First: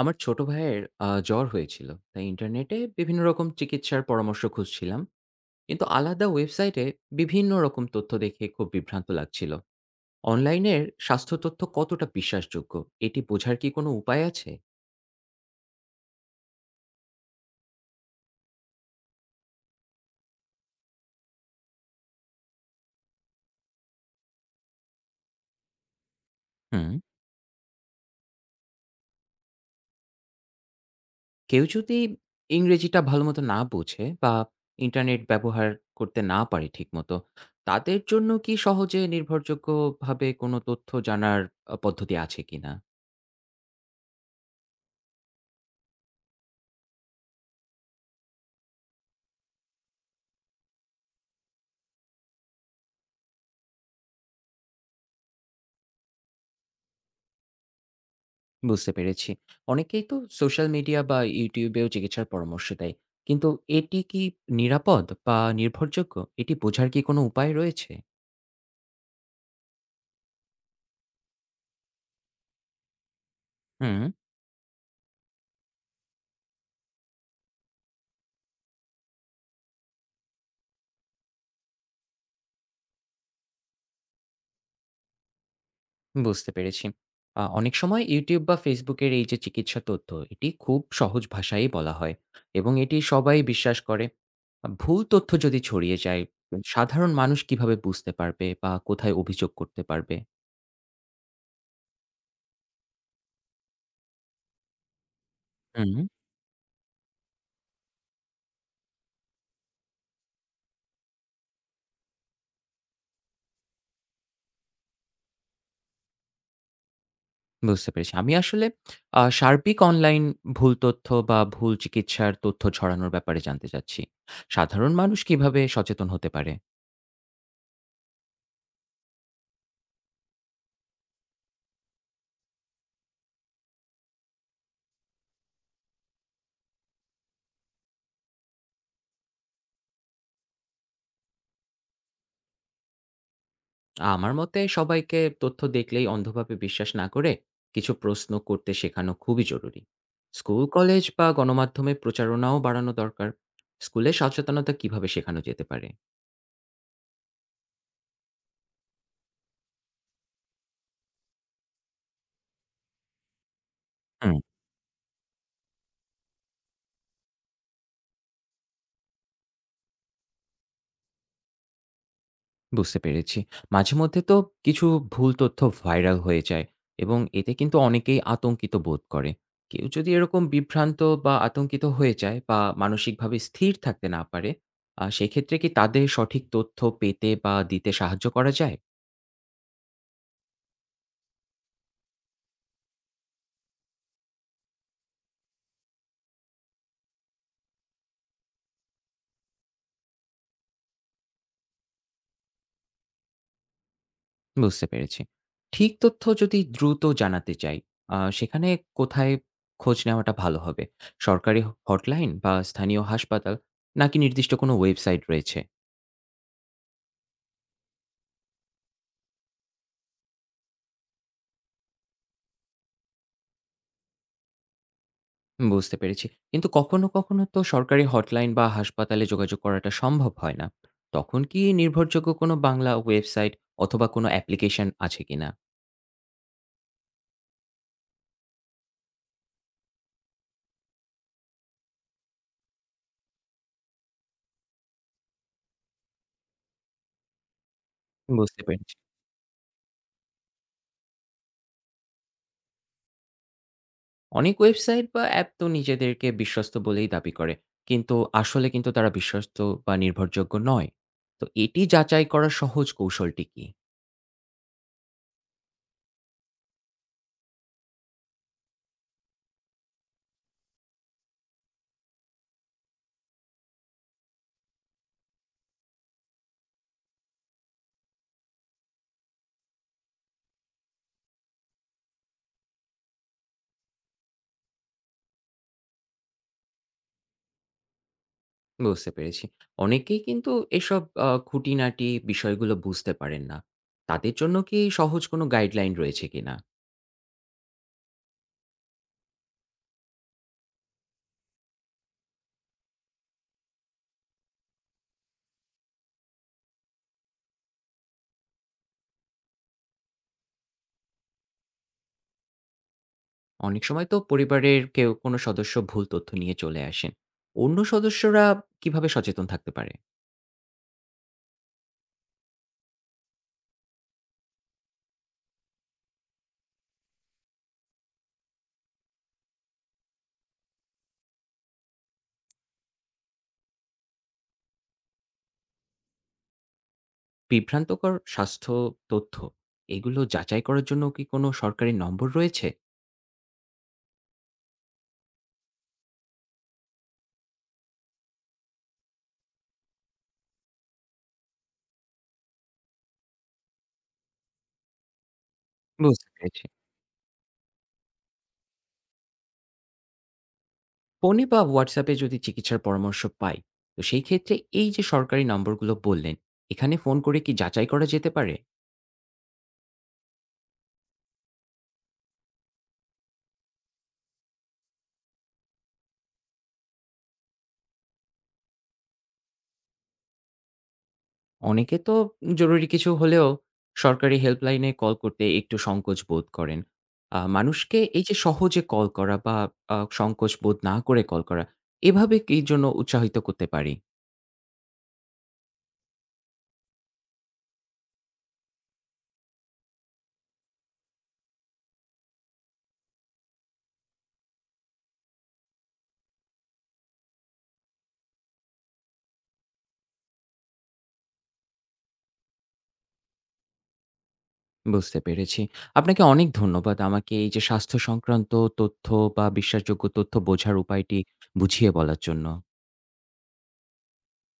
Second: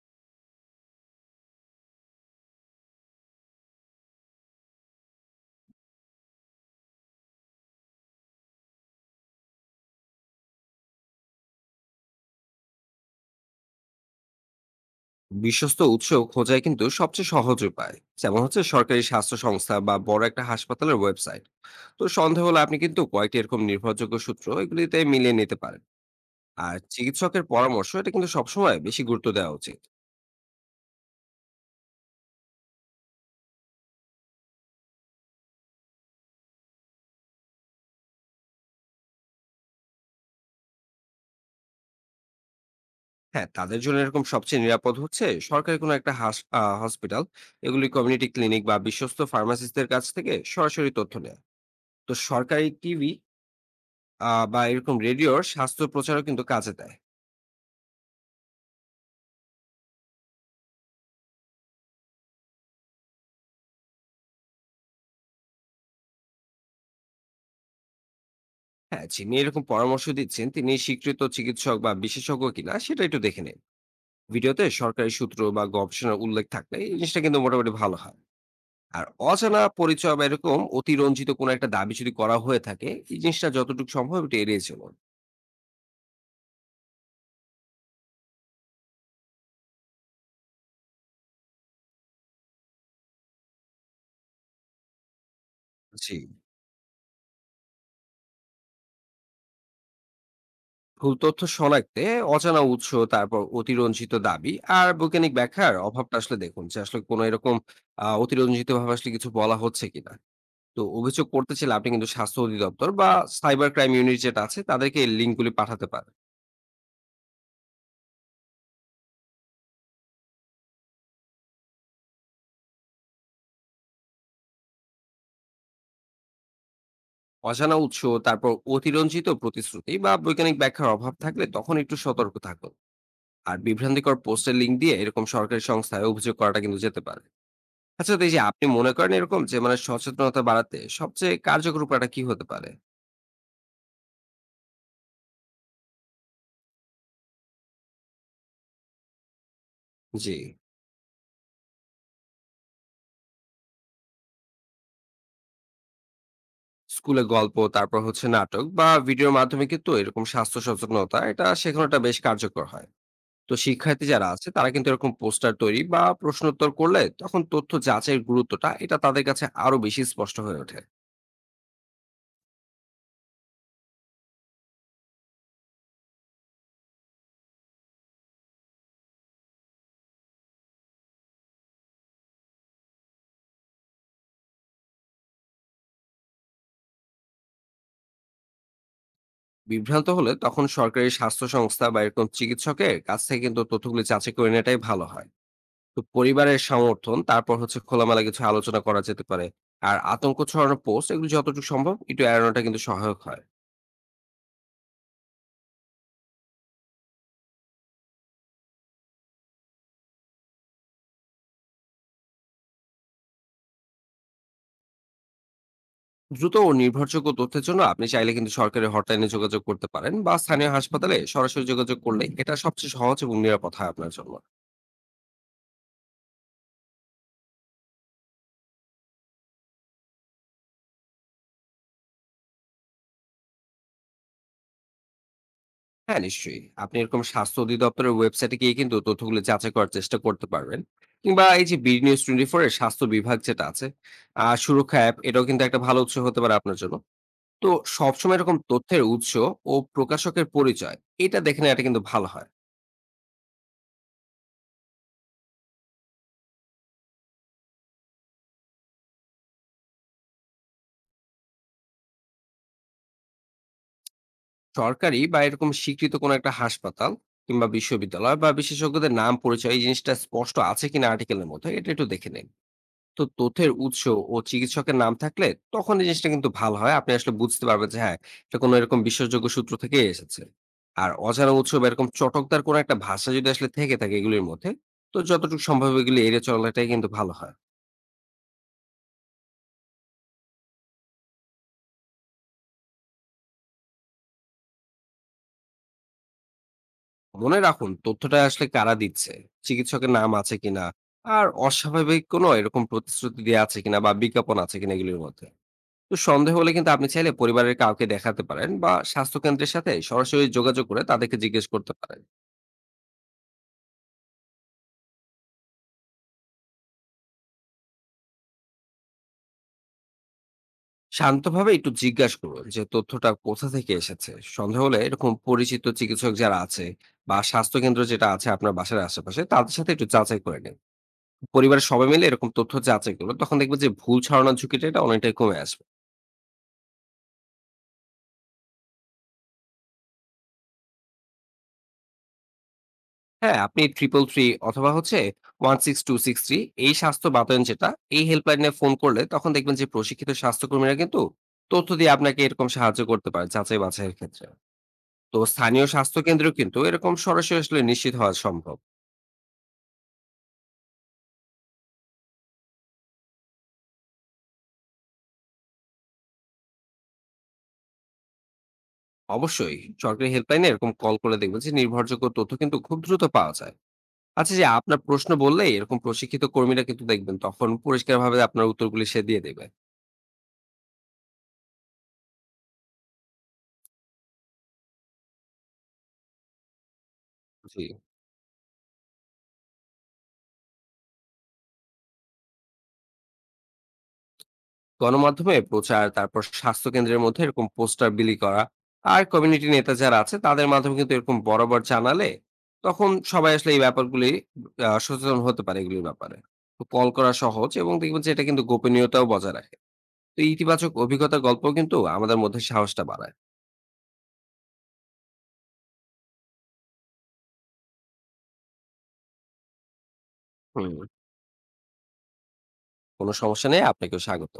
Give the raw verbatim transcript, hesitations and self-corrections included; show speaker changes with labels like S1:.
S1: আমার ছোট ভাইয়ের আ জ্বর হয়েছিল। তাই ইন্টারনেটে বিভিন্ন রকম চিকিৎসার পরামর্শ খুঁজছিলাম। কিন্তু আলাদা ওয়েবসাইটে বিভিন্ন রকম তথ্য দেখে খুব বিভ্রান্ত লাগছিল। অনলাইনের স্বাস্থ্য তথ্য কতটা বিশ্বাসযোগ্য, এটি বোঝার কি কোনো উপায় আছে?
S2: বিশ্বস্ত উৎস খোঁজাই কিন্তু সবচেয়ে সহজ উপায়। যেমন হচ্ছে সরকারি স্বাস্থ্য সংস্থা বা বড় একটা হাসপাতালের ওয়েবসাইট। তো সন্দেহ হলে আপনি কিন্তু কয়েকটি এরকম নির্ভরযোগ্য সূত্র এগুলিতে মিলিয়ে নিতে পারেন। আর
S1: হুম।
S2: চিকিৎসকের পরামর্শ এটা কিন্তু সবসময় বেশি গুরুত্ব দেওয়া উচিত।
S1: কেউ যদি ইংরেজিটা ভালোমতো না বোঝে বা ইন্টারনেট ব্যবহার করতে না পারে ঠিকমতো, তাদের জন্য কি সহজে নির্ভরযোগ্যভাবে কোনো তথ্য জানার আ পদ্ধতি আছে কিনা?
S2: হ্যাঁ, তাদের জন্য এরকম সবচেয়ে নিরাপদ হচ্ছে সরকারি কোনো একটা হাস- আহ, হসপিটাল, এগুলি কমিউনিটি ক্লিনিক বা বিশ্বস্ত ফার্মাসিস্টদের কাছ থেকে সরাসরি তথ্য নেয়। তো সরকারি টিভি বা এরকম রেডিওর স্বাস্থ্য প্রচারও কিন্তু কাজে দেয়।
S1: বুঝতে পেরেছি। অনেকেই তো সোশ্যাল মিডিয়া বা YouTube এও চিকিৎসার পরামর্শ দেয়। কিন্তু এটি কি নিরাপদ বা নির্ভরযোগ্য? এটি বোঝার কি কোনো উপায় রয়েছে?
S2: হ্যাঁ, যিনি এরকম পরামর্শ দিচ্ছেন তিনি স্বীকৃত চিকিৎসক বা বিশেষজ্ঞ কিনা সেটা একটু দেখে নিন।
S1: হুম।
S2: ভিডিওতে সরকারি সূত্র বা গবেষণার উল্লেখ থাকলে এই জিনিসটা কিন্তু মোটামুটি ভালো হয়। আর অজানা পরিচয় বা এরকম অতিরঞ্জিত কোনো একটা দাবি যদি করা হয়ে থাকে, এই জিনিসটা যতটুকু সম্ভব এটা এড়িয়ে চলুন।
S1: বুঝতে পেরেছি। আ অনেক সময় YouTube বা Facebook এর এই যে চিকিৎসা তথ্য, এটি খুব সহজ ভাষায়ই বলা হয় এবং এটি সবাই বিশ্বাস করে। আ ভুল তথ্য যদি ছড়িয়ে
S2: জি।
S1: যায়, সাধারণ মানুষ কিভাবে বুঝতে পারবে বা কোথায় অভিযোগ করতে পারবে?
S2: ভুল তথ্য শনাক্তে অজানা উৎস, তারপর অতিরঞ্জিত দাবি, আর বৈজ্ঞানিক ব্যাখ্যার
S1: হুম।
S2: অভাবটা আসলে দেখুন যে আসলে কোনো এরকম আহ অতিরঞ্জিত ভাবে আসলে কিছু বলা হচ্ছে কিনা। তো অভিযোগ করতে চাইলে আপনি কিন্তু স্বাস্থ্য অধিদপ্তর বা সাইবার ক্রাইম ইউনিট যেটা আছে তাদেরকে এই লিঙ্কগুলি পাঠাতে পারেন।
S1: বুঝতে পেরেছি। আমি আসলে আ সার্বিক অনলাইন ভুল তথ্য বা ভুল চিকিৎসার তথ্য ছড়ানোর ব্যাপারে জানতে চাচ্ছি। সাধারণ মানুষ কিভাবে সচেতন হতে পারে?
S2: অজানা উৎস, তারপর অতিরঞ্জিত প্রতিশ্রুতি বা বৈজ্ঞানিক ব্যাখ্যার অভাব থাকলে তখন একটু সতর্ক থাকুন। আর বিভ্রান্তিকর পোস্টের লিঙ্ক দিয়ে এরকম সরকারি সংস্থায় অভিযোগ করাটা কিন্তু যেতে পারে। আচ্ছা, তো এই যে আপনি মনে করেন এরকম যে মানে সচেতনতা বাড়াতে সবচেয়ে কার্যকর উপায়টা কি হতে পারে?
S1: আমার মতে সবাইকে তথ্য দেখলেই অন্ধভাবে বিশ্বাস না করে কিছু প্রশ্ন করতে শেখানো খুবই জরুরি।
S2: জি।
S1: স্কুল, কলেজ বা গণমাধ্যমে প্রচারণাও বাড়ানো দরকার। স্কুলে সচেতনতা কিভাবে শেখানো যেতে পারে?
S2: স্কুলে গল্প, তারপর হচ্ছে নাটক বা ভিডিওর মাধ্যমে কিন্তু এরকম স্বাস্থ্য সচেতনতা এটা শেখানোটা বেশ কার্যকর হয়। তো শিক্ষার্থী যারা
S1: হুম।
S2: আছে তারা কিন্তু এরকম পোস্টার তৈরি বা প্রশ্নোত্তর করলে তখন তথ্য যাচাইয়ের গুরুত্বটা এটা তাদের কাছে আরো বেশি স্পষ্ট হয়ে ওঠে।
S1: বুঝতে পেরেছি। মাঝে মধ্যে তো কিছু ভুল তথ্য ভাইরাল হয়ে যায় এবং এতে কিন্তু অনেকেই আতঙ্কিত বোধ করে। কেউ যদি এরকম বিভ্রান্ত বা আতঙ্কিত হয়ে যায় বা মানসিকভাবে স্থির থাকতে না পারে, আ সেক্ষেত্রে কি তাদের সঠিক তথ্য পেতে বা দিতে সাহায্য করা যায়?
S2: বিভ্রান্ত হলে তখন সরকারি স্বাস্থ্য সংস্থা বা এরকম চিকিৎসকের কাছ থেকে কিন্তু তথ্যগুলি যাচাই করে নেওয়াটাই ভালো হয়। তো পরিবারের সমর্থন, তারপর হচ্ছে খোলামেলা কিছু আলোচনা করা যেতে পারে। আর আতঙ্ক ছড়ানো পোস্ট এগুলি যতটুকু সম্ভব একটু এড়ানোটা কিন্তু সহায়ক হয়।
S1: বুঝতে পেরেছি। ঠিক তথ্য যদি দ্রুত জানাতে চাই, আ সেখানে কোথায় খোঁজ নেওয়াটা ভালো হবে? সরকারি হটলাইন বা স্থানীয় হাসপাতাল, নাকি নির্দিষ্ট কোনো ওয়েবসাইট রয়েছে?
S2: দ্রুত ও নির্ভরযোগ্য তথ্যের জন্য আপনি চাইলে কিন্তু সরকারি হটলাইনে যোগাযোগ করতে পারেন, বা স্থানীয় হাসপাতালে সরাসরি যোগাযোগ করলে এটা সবচেয়ে সহজ এবং নিরাপদ হয় আপনার জন্য।
S1: বুঝতে পেরেছি। কিন্তু কখনো, কখনো তো সরকারি হটলাইন বা হাসপাতালে যোগাযোগ করাটা সম্ভব হয় না। তখন কি নির্ভরযোগ্য কোনো বাংলা ওয়েবসাইট অথবা কোনো অ্যাপ্লিকেশন আছে কিনা?
S2: হ্যাঁ, নিশ্চয়ই। আপনি এরকম স্বাস্থ্য অধিদপ্তরের ওয়েবসাইটে গিয়ে কিন্তু তথ্যগুলো যাচাই করার চেষ্টা করতে পারবেন। কিংবা এই যে বিডি নিউজ চব্বিশ এর স্বাস্থ্য বিভাগ যেটা আছে, আ সুরক্ষা অ্যাপ এটাও কিন্তু একটা ভালো উৎস হতে পারে আপনার জন্য। তো সবসময় এরকম
S1: বুঝতে পেরেছি।
S2: তথ্যের উৎস ও প্রকাশকের পরিচয় এটা দেখে নেওয়াটা কিন্তু ভালো হয়।
S1: অনেক ওয়েবসাইট বা অ্যাপ তো নিজেদেরকে বিশ্বস্ত বলেই দাবি করে। কিন্তু আসলে কিন্তু তারা বিশ্বস্ত বা নির্ভরযোগ্য নয়। তো এটি যাচাই করার সহজ কৌশলটি কি?
S2: সরকারি বা এরকম স্বীকৃত কোনো একটা হাসপাতাল কিংবা বিশ্ববিদ্যালয় বা বিশেষজ্ঞদের নাম পরিচয় এই জিনিসটা স্পষ্ট আছে কিনা আর্টিকেলের মধ্যে, এটা একটু দেখে নিন। তো তথ্যের উৎস ও চিকিৎসকের নাম থাকলে তখন এই জিনিসটা কিন্তু ভালো হয়, আপনি আসলে বুঝতে পারবেন যে হ্যাঁ এটা কোনো এরকম বিশ্বাসযোগ্য সূত্র থেকে এসেছে। আর অজানা উৎস বা এরকম চটকদার কোনো একটা ভাষা যদি আসলে থেকে থাকে এগুলির মধ্যে, তো যতটুকু সম্ভব এগুলি এড়িয়ে চলাটাই কিন্তু ভালো হয়।
S1: বুঝতে পেরেছি। অনেকেই কিন্তু এসব আ খুঁটিনাটি বিষয়গুলো বুঝতে পারেন না। তাদের জন্য কি সহজ কোনো গাইডলাইন রয়েছে কিনা?
S2: মনে রাখুন তথ্যটা আসলে কারা দিচ্ছে, চিকিৎসকের নাম আছে কিনা, আর অস্বাভাবিক কোনো এরকম প্রতিশ্রুতি দেওয়া আছে কিনা বা বিজ্ঞাপন আছে কিনা এগুলির মধ্যে। তো সন্দেহ হলে কিন্তু আপনি চাইলে পরিবারের কাউকে দেখাতে পারেন বা স্বাস্থ্য কেন্দ্রের সাথে সরাসরি যোগাযোগ করে তাদেরকে জিজ্ঞেস করতে পারেন।
S1: অনেক সময় তো পরিবারের কেউ কোনো সদস্য ভুল তথ্য নিয়ে চলে আসেন। অন্য সদস্যরা কিভাবে সচেতন থাকতে পারে?
S2: শান্তভাবে একটু জিজ্ঞাসা করুন যে তথ্যটা কোথা থেকে এসেছে। সন্দেহ হলে এরকম পরিচিত চিকিৎসক যারা আছে বা স্বাস্থ্যকেন্দ্র যেটা আছে আপনার বাসার আশেপাশে, তাদের সাথে একটু যাচাই করে নিন। পরিবারের সবাই মিলে এরকম তথ্য যাচাই করুন, তখন দেখবেন যে ভুল ছড়ানোর ঝুঁকিটা এটা অনেকটাই কমে আসবে।
S1: বিভ্রান্তকর স্বাস্থ্য তথ্য এগুলো যাচাই করার জন্য কি কোনো সরকারি নম্বর রয়েছে?
S2: হ্যাঁ, আপনি ট্রিপল থ্রি অথবা হচ্ছে one six two six three, এই স্বাস্থ্য বাতায়ন যেটা, এই হেল্পলাইনে ফোন করলে তখন দেখবেন যে প্রশিক্ষিত স্বাস্থ্যকর্মীরা কিন্তু তথ্য দিয়ে আপনাকে এরকম সাহায্য করতে পারে যাচাই বাছাইয়ের ক্ষেত্রে। তো স্থানীয় স্বাস্থ্য
S1: বুঝতে
S2: কেন্দ্র
S1: পেরেছি।
S2: কিন্তু এরকম সরাসরি আসলে নিশ্চিত হওয়া সম্ভব।
S1: ফোনে বা হোয়াটসঅ্যাপে যদি চিকিৎসার পরামর্শ পাই, তো সেই ক্ষেত্রে এই যে সরকারি নম্বরগুলো বললেন, এখানে ফোন করে কি যাচাই করা যেতে পারে?
S2: অবশ্যই। সরকারি হেল্পলাইনে এরকম কল করে দেখবেন যে নির্ভরযোগ্য তথ্য কিন্তু খুব দ্রুত পাওয়া যায়। আচ্ছা, যে আপনার প্রশ্ন বললে এরকম প্রশিক্ষিত কর্মীরা কিন্তু দেখবেন তখন পরিষ্কারভাবে আপনার উত্তরগুলি সে দিয়ে দেবে।
S1: অনেকে তো জরুরি কিছু হলেও সরকারি হেল্পলাইনে কল করতে একটু সংকোচ বোধ করেন। আ
S2: জি।
S1: মানুষকে এই যে সহজে কল করা বা আ সংকোচ বোধ না করে কল করা, এভাবে কি জন্য উৎসাহিত করতে পারি?
S2: গণমাধ্যমে প্রচার, তারপর স্বাস্থ্য কেন্দ্রের মধ্যে এরকম পোস্টার বিলি করা, আর কমিউনিটি নেতা যারা আছে তাদের মাধ্যমে কিন্তু এরকম বরাবর জানালে তখন সবাই আসলে এই ব্যাপারগুলি আহ, সচেতন হতে পারে এগুলির ব্যাপারে। তো কল করা সহজ এবং দেখবেন যে এটা কিন্তু গোপনীয়তাও বজায় রাখে। তো ইতিবাচক অভিজ্ঞতার গল্প কিন্তু আমাদের মধ্যে সাহসটা বাড়ায়।
S1: বুঝতে পেরেছি। আপনাকে অনেক ধন্যবাদ আমাকে এই যে স্বাস্থ্য সংক্রান্ত তথ্য বা বিশ্বাসযোগ্য তথ্য বোঝার
S2: হুম।
S1: উপায়টি বুঝিয়ে বলার জন্য।
S2: কোনো সমস্যা নেই। আপনাকেও স্বাগত।